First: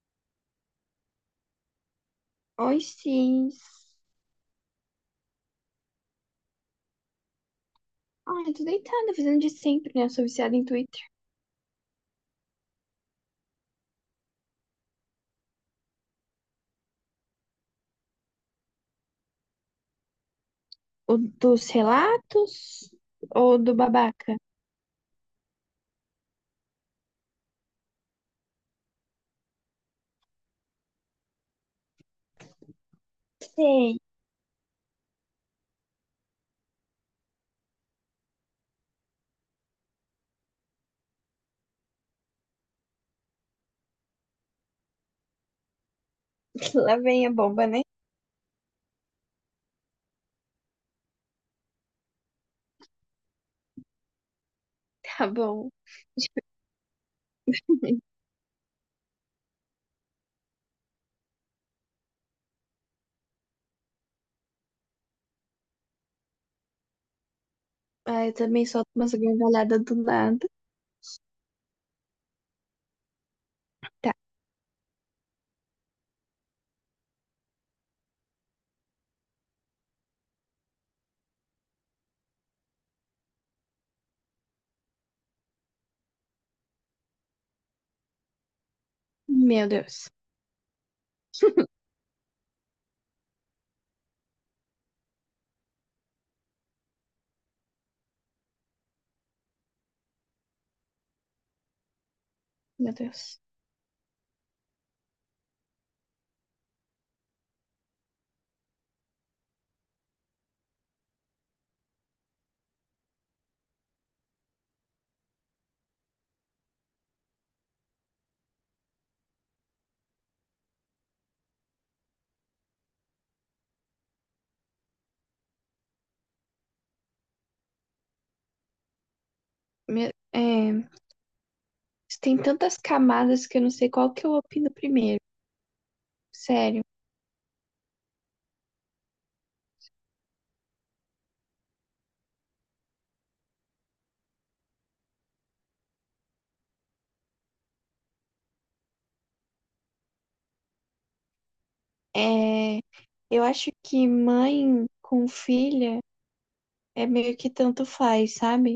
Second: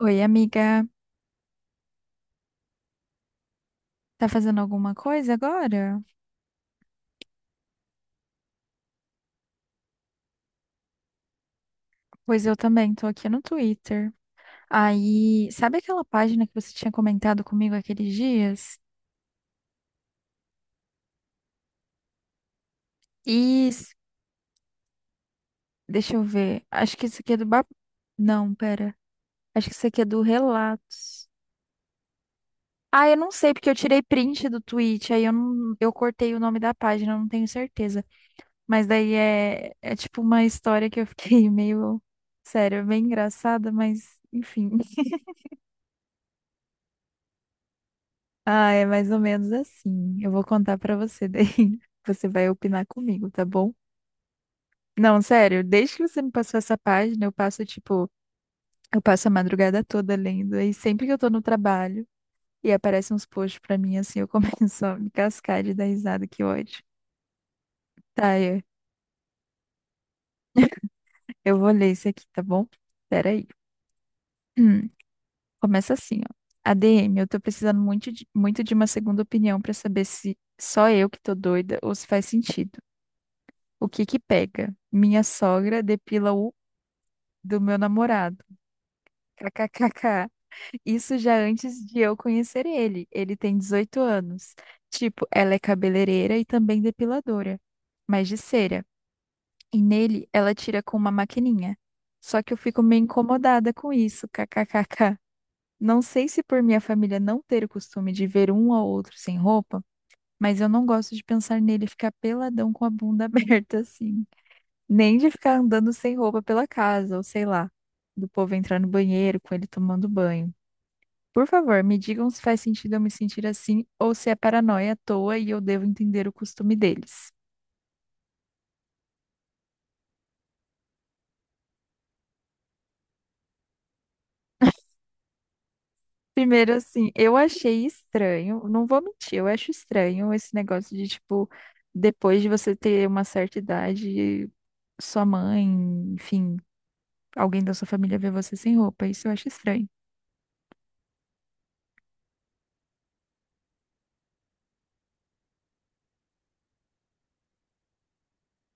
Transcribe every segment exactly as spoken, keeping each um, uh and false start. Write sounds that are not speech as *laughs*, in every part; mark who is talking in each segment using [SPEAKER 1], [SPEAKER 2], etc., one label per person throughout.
[SPEAKER 1] Oi, amiga.
[SPEAKER 2] Oi, Cis.
[SPEAKER 1] Tá fazendo alguma coisa agora?
[SPEAKER 2] Ai, tô deitada, fazendo de sempre, né? Eu sou viciada em Twitter.
[SPEAKER 1] Pois eu também, tô aqui no Twitter. Aí, sabe aquela página que você tinha comentado comigo aqueles dias?
[SPEAKER 2] O dos relatos ou do
[SPEAKER 1] Isso,
[SPEAKER 2] babaca?
[SPEAKER 1] deixa eu ver. Acho que isso aqui é do Bar... Não, pera. Acho que isso aqui é do Relatos. Ah, eu não sei, porque eu
[SPEAKER 2] Sei,
[SPEAKER 1] tirei print do tweet, aí eu, não... eu cortei o nome da página, eu não tenho certeza. Mas daí é, é tipo uma história que eu fiquei *laughs* meio... Sério, é bem engraçada, mas enfim.
[SPEAKER 2] *laughs* lá vem a bomba, né? *laughs*
[SPEAKER 1] Ah, é mais ou menos assim. Eu vou contar pra você daí. *laughs* Você vai opinar comigo, tá bom? Não,
[SPEAKER 2] Tá
[SPEAKER 1] sério,
[SPEAKER 2] bom.
[SPEAKER 1] desde que você me passou essa página, eu passo tipo, eu passo a madrugada toda lendo. E sempre que eu tô no trabalho e aparecem uns posts pra mim assim, eu *laughs* começo a me cascar de dar risada, que ódio.
[SPEAKER 2] Ai, eu
[SPEAKER 1] Tá, eu,
[SPEAKER 2] também solto umas gargalhadas do nada.
[SPEAKER 1] eu vou ler isso aqui, tá bom? Peraí.
[SPEAKER 2] Tá.
[SPEAKER 1] Hum, *clears throat* começa assim, ó. A D M, eu tô precisando muito de, muito de uma segunda opinião pra saber se só eu que tô doida ou se faz sentido. O que que pega? Minha sogra depila o do meu namorado.
[SPEAKER 2] Meu Deus.
[SPEAKER 1] KKKK. Isso já antes
[SPEAKER 2] *laughs*
[SPEAKER 1] de eu conhecer ele. Ele tem dezoito anos. Tipo, ela é cabeleireira e também depiladora, mas de cera. E nele ela tira com uma maquininha. Só que eu fico
[SPEAKER 2] Meu
[SPEAKER 1] meio
[SPEAKER 2] Deus.
[SPEAKER 1] incomodada com isso. KKKK. Não sei se por minha família não ter o costume de ver um ao outro sem roupa, mas eu não gosto de pensar nele ficar peladão com a bunda *laughs* aberta assim. Nem de ficar andando sem roupa pela casa, ou sei lá, do povo entrar no banheiro com ele tomando banho. Por favor, me digam se faz sentido eu me sentir assim ou se é paranoia à toa e eu devo entender o costume deles.
[SPEAKER 2] Meu... É... isso tem tantas camadas que eu não sei qual que eu opino primeiro.
[SPEAKER 1] Primeiro,
[SPEAKER 2] Sério.
[SPEAKER 1] assim, eu achei estranho, não vou mentir, eu acho estranho esse negócio de, tipo, depois de você ter uma certa idade, sua mãe, enfim, alguém da sua família vê você sem roupa. Isso eu acho estranho.
[SPEAKER 2] É... Eu acho que mãe com filha é meio que tanto faz, sabe?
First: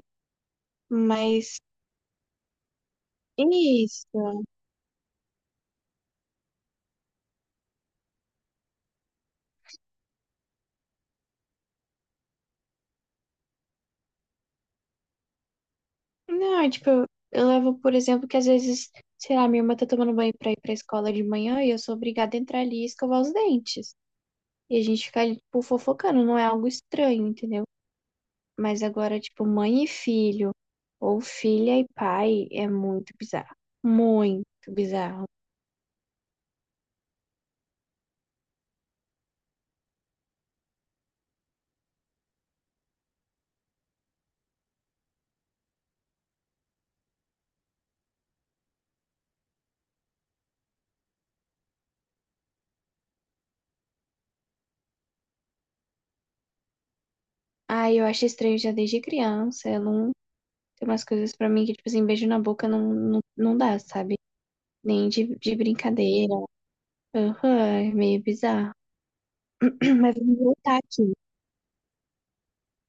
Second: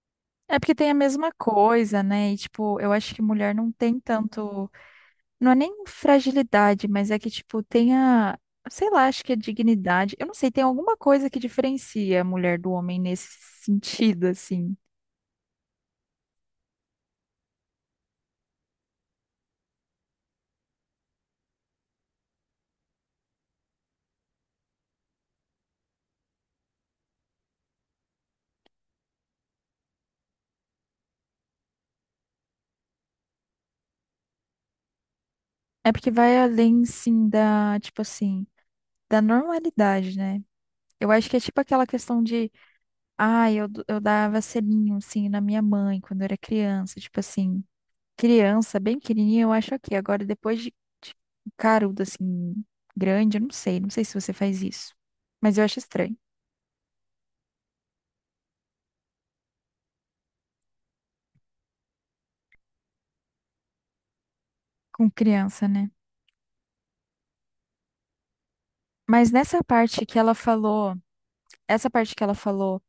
[SPEAKER 1] É porque tem a mesma
[SPEAKER 2] Mas
[SPEAKER 1] coisa, né? E, tipo, eu acho que mulher não tem
[SPEAKER 2] Isso.
[SPEAKER 1] tanto. Não é nem fragilidade, mas é que, tipo, tenha, sei lá, acho que é dignidade. Eu não sei, tem alguma coisa que diferencia a mulher do homem nesse sentido, assim.
[SPEAKER 2] Não, é tipo, eu levo, por exemplo, que às vezes, sei lá, minha irmã tá tomando banho pra ir pra escola de manhã e eu sou obrigada a entrar ali e escovar os dentes. E a gente fica ali, tipo, fofocando, não é algo estranho, entendeu? Mas agora, tipo, mãe e filho, ou filha e pai, é muito bizarro. Muito bizarro.
[SPEAKER 1] É porque vai além, sim, da, tipo assim, da normalidade, né? Eu acho que é tipo aquela questão de, ah, eu, d- eu dava selinho, assim, na minha mãe quando eu era criança. Tipo assim, criança, bem pequenininha, eu acho ok. Agora, depois de, de carudo, assim, grande, eu não sei. Não sei se você faz isso. Mas eu acho estranho.
[SPEAKER 2] Ah, eu acho estranho já desde criança. Eu não. Tem umas coisas pra mim que, tipo assim, beijo na boca não, não, não dá, sabe?
[SPEAKER 1] Com
[SPEAKER 2] Nem de, de
[SPEAKER 1] criança, né?
[SPEAKER 2] brincadeira. Aham, é meio bizarro.
[SPEAKER 1] Mas nessa
[SPEAKER 2] *clears throat*
[SPEAKER 1] parte
[SPEAKER 2] Mas
[SPEAKER 1] que ela
[SPEAKER 2] vamos voltar
[SPEAKER 1] falou,
[SPEAKER 2] aqui.
[SPEAKER 1] essa parte que ela falou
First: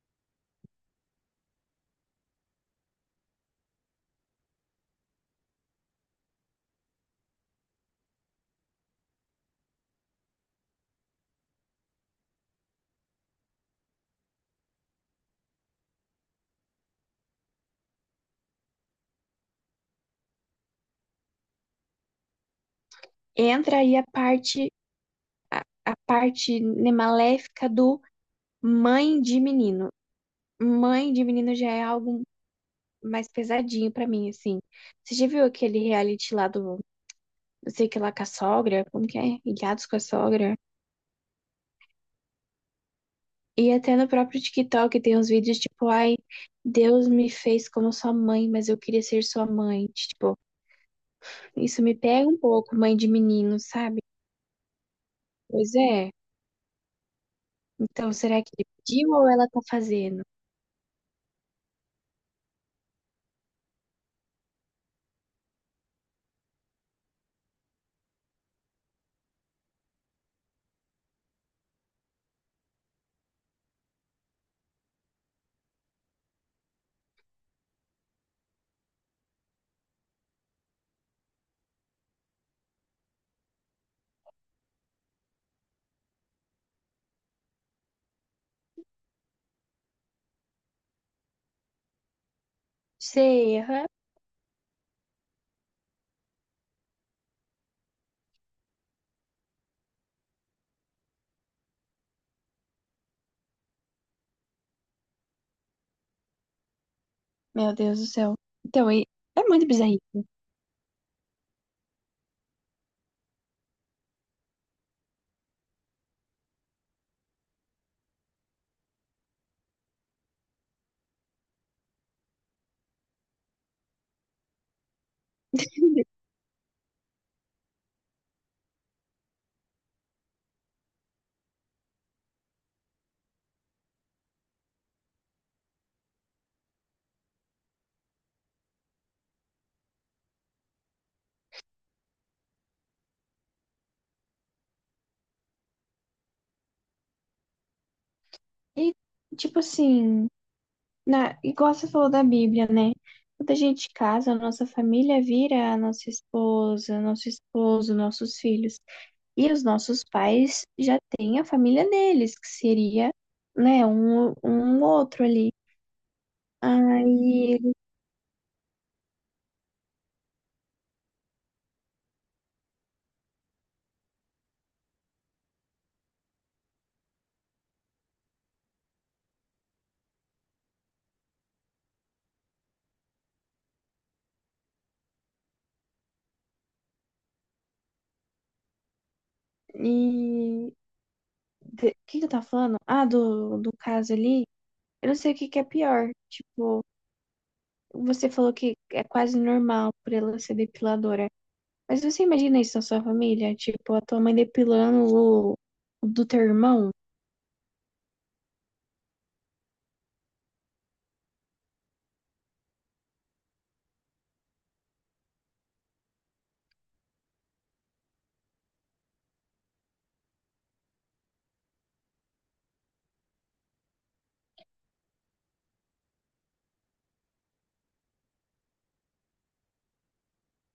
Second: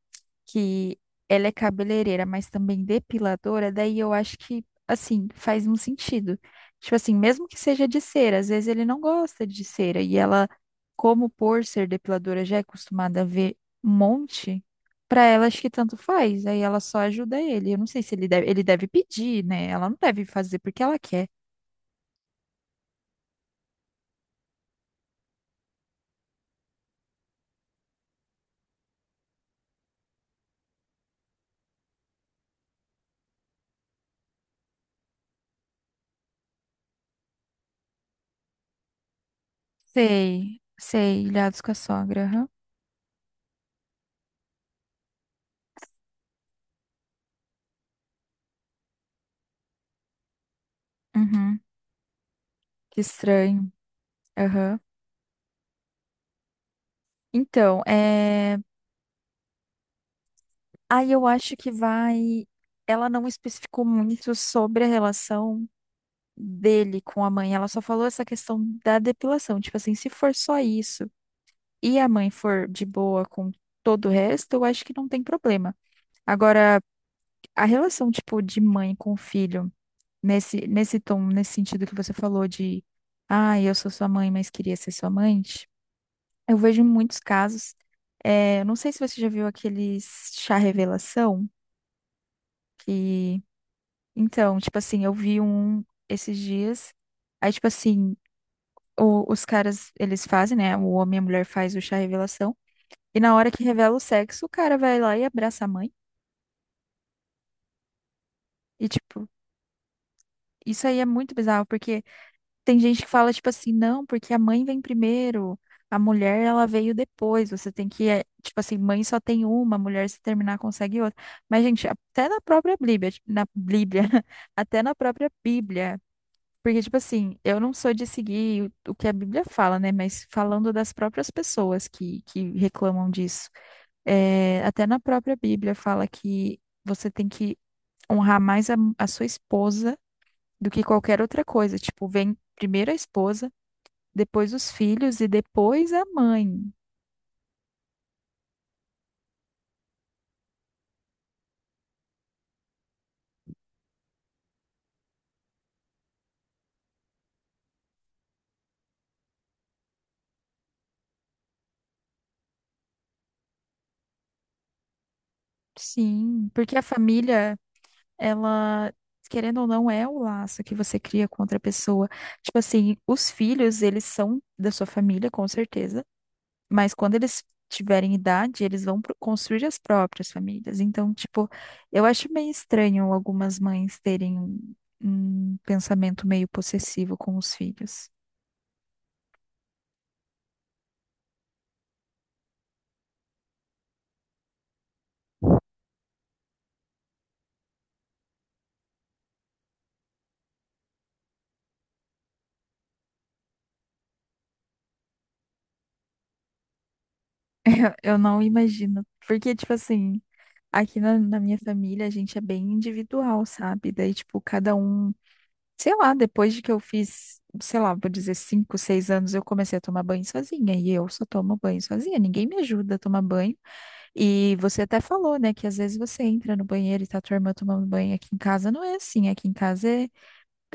[SPEAKER 1] que ela é cabeleireira, mas também depiladora, daí eu acho que, assim, faz um sentido. Tipo assim, mesmo que seja de cera, às vezes ele não gosta de cera, e ela, como por ser depiladora, já é acostumada a ver um monte, pra ela acho que tanto faz, aí ela só ajuda ele. Eu não sei se ele deve, ele deve pedir, né? Ela não deve fazer porque ela quer.
[SPEAKER 2] Entra aí a parte, a, a parte, né, maléfica do mãe de menino. Mãe de menino já é algo mais pesadinho pra mim, assim. Você já viu aquele reality lá do, não sei o que lá, com a sogra? Como que é? Ilhados com a sogra?
[SPEAKER 1] Sei, sei, ilhados com a sogra, aham.
[SPEAKER 2] E até no próprio TikTok tem uns vídeos tipo, ai, Deus me fez como sua mãe, mas eu queria ser sua mãe. Tipo,
[SPEAKER 1] Uhum.
[SPEAKER 2] isso me pega um pouco, mãe
[SPEAKER 1] Que
[SPEAKER 2] de menino,
[SPEAKER 1] estranho.
[SPEAKER 2] sabe?
[SPEAKER 1] Aham.
[SPEAKER 2] Pois é.
[SPEAKER 1] Então,
[SPEAKER 2] Então, será que
[SPEAKER 1] é...
[SPEAKER 2] ele pediu ou ela tá fazendo?
[SPEAKER 1] aí eu acho que vai. Ela não especificou muito sobre a relação dele com a mãe. Ela só falou essa questão da depilação. Tipo assim, se for só isso e a mãe for de boa com todo o resto, eu acho que não tem problema. Agora, a relação, tipo, de mãe com filho, nesse, nesse tom, nesse sentido que você falou de, ah, eu sou sua mãe, mas queria ser sua mãe, eu vejo muitos casos. É, eu não sei se você já viu aqueles chá revelação. Que,
[SPEAKER 2] Sei, aham.
[SPEAKER 1] então, tipo assim, eu vi um esses dias. Aí, tipo assim, o- os caras, eles fazem, né? O homem e a mulher faz o chá revelação. E na hora que revela o sexo, o cara vai lá e abraça a mãe.
[SPEAKER 2] Meu Deus do céu.
[SPEAKER 1] E,
[SPEAKER 2] Então, e
[SPEAKER 1] tipo,
[SPEAKER 2] é muito bizarro.
[SPEAKER 1] isso aí é muito bizarro, porque tem gente que fala, tipo assim, não, porque a mãe vem primeiro, a mulher, ela veio depois. Você tem que, é, tipo assim, mãe só tem uma, mulher se terminar consegue outra. Mas, gente, até na própria Bíblia, na Bíblia, *laughs* até na própria Bíblia. Porque, tipo assim, eu não sou de seguir o, o que a Bíblia fala, né? Mas falando das próprias pessoas que, que reclamam disso. É, até na própria Bíblia fala que você tem que honrar mais a, a sua esposa do que qualquer outra coisa. Tipo, vem primeiro a esposa, depois os filhos e depois a mãe.
[SPEAKER 2] E, tipo assim, na, igual você falou da Bíblia, né? Quando a gente casa, a nossa família vira a nossa esposa, nosso esposo, nossos filhos. E os nossos pais já têm a família deles, que seria, né, um, um outro ali.
[SPEAKER 1] Sim, porque a família,
[SPEAKER 2] Aí,
[SPEAKER 1] ela, querendo ou não, é o laço que você cria com outra pessoa. Tipo assim, os filhos, eles são da sua família, com certeza. Mas quando eles tiverem idade, eles vão pro- construir as próprias famílias. Então, tipo, eu acho meio estranho algumas mães terem um um pensamento meio possessivo com os filhos.
[SPEAKER 2] e... de- O que que eu tava falando? Ah, do, do caso ali. Eu não sei o que que é pior. Tipo, você falou que é quase normal por ela ser depiladora. Mas você imagina isso na sua família? Tipo, a tua mãe depilando o, o do teu irmão?
[SPEAKER 1] Eu não imagino. Porque, tipo assim, aqui na, na minha família, a gente é bem individual, sabe? Daí, tipo, cada um, sei lá, depois de que eu fiz, sei lá, vou dizer cinco, seis anos, eu comecei a tomar banho sozinha. E eu só tomo banho sozinha, ninguém me ajuda a tomar banho. E você até falou, né, que às vezes você entra no banheiro e tá tua irmã tomando banho. Aqui em casa não é assim, aqui em casa é,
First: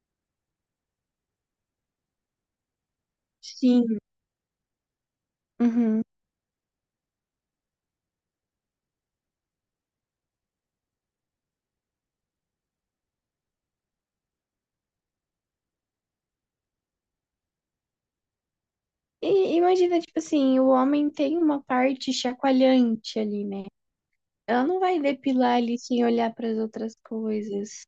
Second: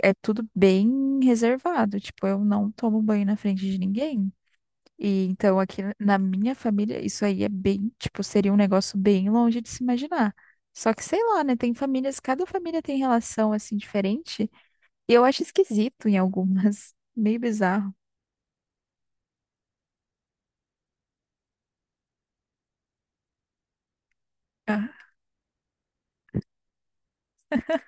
[SPEAKER 1] é tudo bem reservado. Tipo, eu não tomo banho na frente de
[SPEAKER 2] Sim,
[SPEAKER 1] ninguém. E então aqui
[SPEAKER 2] uhum.
[SPEAKER 1] na minha família, isso aí é bem, tipo, seria um negócio bem longe de se imaginar. Só que sei lá, né? Tem famílias, cada família tem relação assim diferente. E eu acho esquisito em algumas, *laughs* meio bizarro.
[SPEAKER 2] E imagina, tipo assim, o homem tem uma parte chacoalhante ali, né? Ela não vai depilar ali sem olhar para as outras coisas,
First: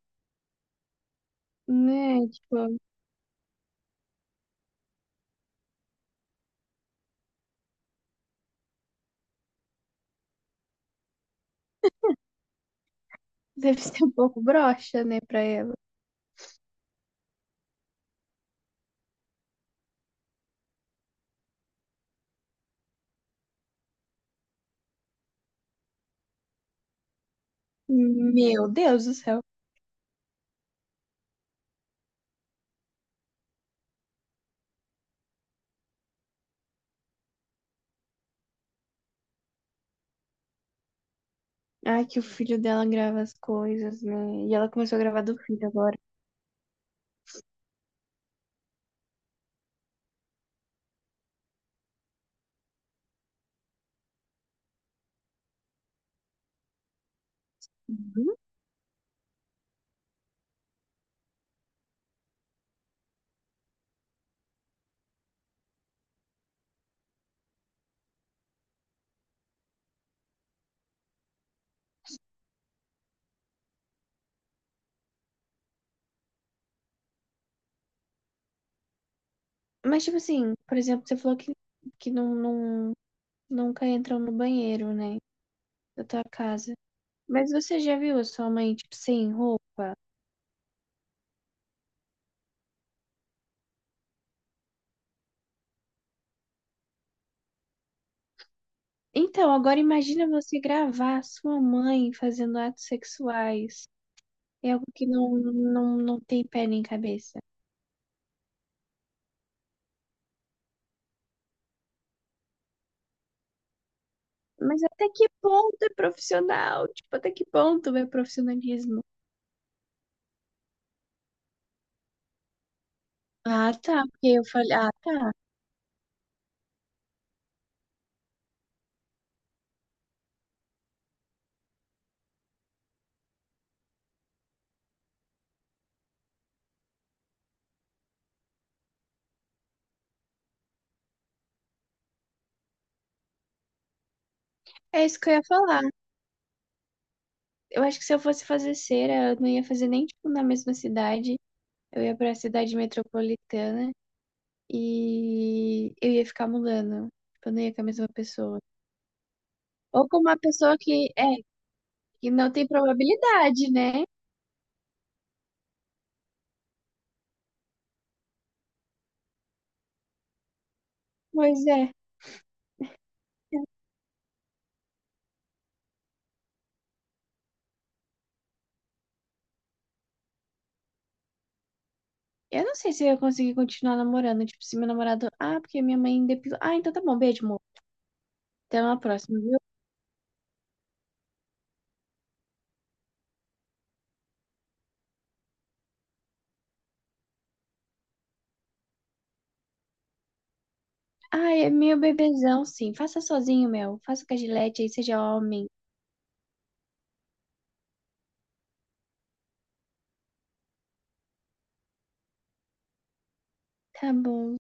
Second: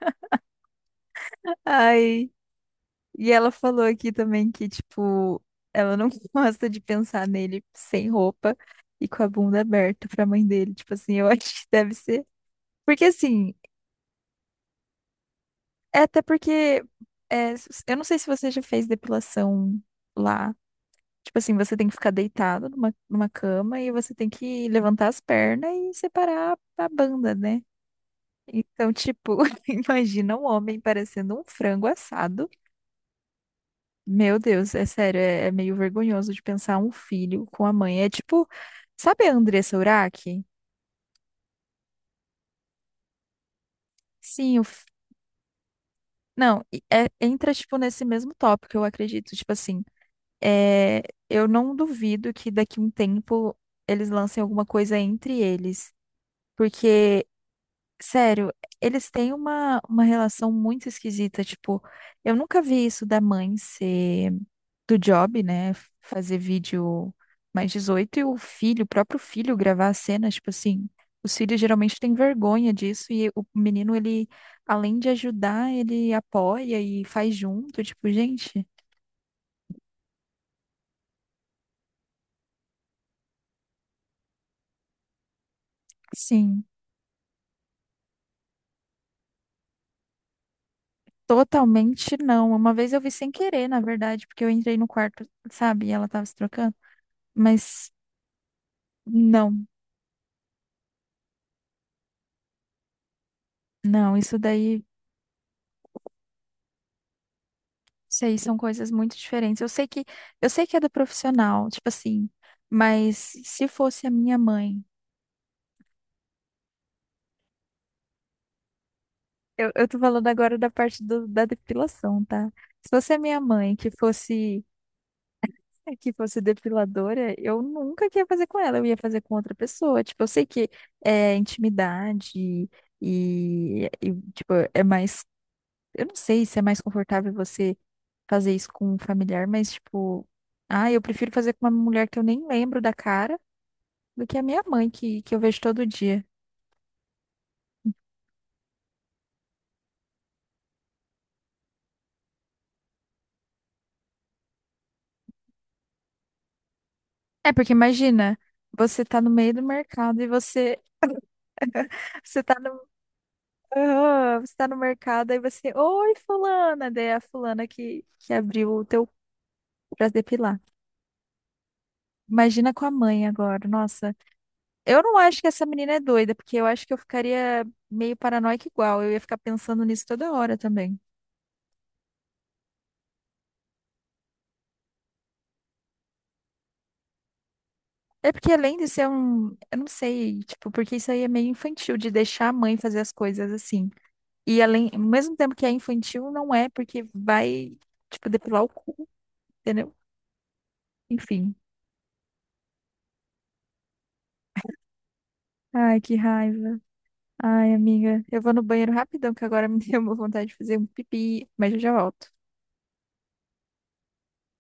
[SPEAKER 2] né?
[SPEAKER 1] Ai,
[SPEAKER 2] Tipo,
[SPEAKER 1] e ela falou aqui também que, tipo, ela não *laughs* gosta de pensar nele sem roupa e com a bunda aberta pra mãe dele. Tipo assim, eu *laughs* acho que deve ser. Porque assim,
[SPEAKER 2] deve ser um pouco broxa, né, pra ela.
[SPEAKER 1] é até porque é, eu não sei se você já fez depilação lá. Tipo assim, você tem que ficar deitado numa, numa cama e você tem que levantar as pernas e separar a banda, né?
[SPEAKER 2] Meu
[SPEAKER 1] Então,
[SPEAKER 2] Deus do
[SPEAKER 1] tipo,
[SPEAKER 2] céu.
[SPEAKER 1] *laughs* imagina um homem parecendo um frango assado. Meu Deus, é sério, é, é meio vergonhoso de pensar um filho com a mãe. É tipo, sabe a Andressa Urach?
[SPEAKER 2] Ai, que o filho dela grava as coisas, né? E
[SPEAKER 1] Sim, o
[SPEAKER 2] ela
[SPEAKER 1] f-
[SPEAKER 2] começou a gravar do filho agora.
[SPEAKER 1] não, e- é- entra, tipo, nesse mesmo tópico, eu acredito. Tipo assim, é, eu não duvido que daqui um tempo eles lancem alguma coisa entre eles. Porque sério, eles têm uma, uma relação muito esquisita. Tipo, eu nunca vi isso da mãe ser do job, né? Fazer vídeo mais dezoito e o filho, o próprio filho, gravar a cena. Tipo assim, os filhos geralmente têm vergonha disso e o menino, ele, além de ajudar, ele apoia e faz junto. Tipo, gente,
[SPEAKER 2] Mas, tipo assim, por exemplo, você falou que, que não, não, nunca entram no banheiro, né? Da tua
[SPEAKER 1] sim,
[SPEAKER 2] casa. Mas você já viu a sua mãe, tipo, sem roupa?
[SPEAKER 1] totalmente não. Uma vez eu vi sem querer, na verdade, porque eu entrei no quarto, sabe? E ela tava se trocando. Mas.
[SPEAKER 2] Então,
[SPEAKER 1] Não,
[SPEAKER 2] agora imagina você gravar a sua mãe fazendo atos sexuais.
[SPEAKER 1] não, isso
[SPEAKER 2] É
[SPEAKER 1] daí.
[SPEAKER 2] algo que não, não, não tem pé nem cabeça.
[SPEAKER 1] Sei, são coisas muito diferentes. Eu sei que eu sei que é do profissional, tipo assim, mas se fosse a minha
[SPEAKER 2] Mas
[SPEAKER 1] mãe,
[SPEAKER 2] até que ponto é profissional? Tipo, até que ponto é profissionalismo?
[SPEAKER 1] eu, eu tô falando agora da parte do- da depilação, tá? Se fosse a minha
[SPEAKER 2] Ah,
[SPEAKER 1] mãe que
[SPEAKER 2] tá. Porque eu
[SPEAKER 1] fosse
[SPEAKER 2] falei, ah, tá.
[SPEAKER 1] que fosse depiladora, eu nunca que ia fazer com ela, eu ia fazer com outra pessoa. Tipo, eu sei que é intimidade e, e tipo, é mais, eu não sei se é mais confortável você fazer isso com um familiar, mas tipo, ah, eu prefiro fazer com uma mulher que eu nem lembro da cara do que a minha mãe,
[SPEAKER 2] É isso
[SPEAKER 1] que,
[SPEAKER 2] que
[SPEAKER 1] que
[SPEAKER 2] eu
[SPEAKER 1] eu
[SPEAKER 2] ia
[SPEAKER 1] vejo
[SPEAKER 2] falar.
[SPEAKER 1] todo dia.
[SPEAKER 2] Eu acho que se eu fosse fazer cera, eu não ia fazer nem, tipo, na mesma cidade. Eu ia pra cidade metropolitana e eu ia ficar mudando. Tipo, eu
[SPEAKER 1] É,
[SPEAKER 2] não
[SPEAKER 1] porque
[SPEAKER 2] ia com a mesma
[SPEAKER 1] imagina,
[SPEAKER 2] pessoa.
[SPEAKER 1] você tá no meio do
[SPEAKER 2] Ou com
[SPEAKER 1] mercado e
[SPEAKER 2] uma pessoa
[SPEAKER 1] você,
[SPEAKER 2] que é,
[SPEAKER 1] *laughs*
[SPEAKER 2] que
[SPEAKER 1] você
[SPEAKER 2] não
[SPEAKER 1] tá
[SPEAKER 2] tem
[SPEAKER 1] no,
[SPEAKER 2] probabilidade, né?
[SPEAKER 1] aham, você tá no mercado e você, oi, fulana, daí é a fulana que, que abriu o teu pra depilar.
[SPEAKER 2] Pois é.
[SPEAKER 1] Imagina com a mãe agora, nossa. Eu não acho que essa menina é doida, porque eu acho que eu ficaria meio paranoica igual, eu ia ficar pensando nisso toda hora também.
[SPEAKER 2] Eu não sei se eu ia conseguir continuar namorando. Tipo, se meu namorado. Ah, porque minha mãe depilou. Ah, então tá bom. Beijo, amor.
[SPEAKER 1] É porque além
[SPEAKER 2] Até
[SPEAKER 1] de
[SPEAKER 2] uma
[SPEAKER 1] ser
[SPEAKER 2] próxima,
[SPEAKER 1] um,
[SPEAKER 2] viu?
[SPEAKER 1] eu não sei, tipo, porque isso aí é meio infantil de deixar a mãe fazer as coisas assim. E além, ao mesmo tempo que é infantil, não é, porque vai, tipo, depilar o cu, entendeu?
[SPEAKER 2] Ah,
[SPEAKER 1] Enfim.
[SPEAKER 2] é meu bebezão, sim. Faça sozinho, meu. Faça com a Gillette aí, seja homem.
[SPEAKER 1] Ai, que raiva. Ai, amiga, eu vou no banheiro rapidão, que agora *laughs* me deu uma vontade de fazer um pipi, mas eu já volto.
[SPEAKER 2] Tá bom.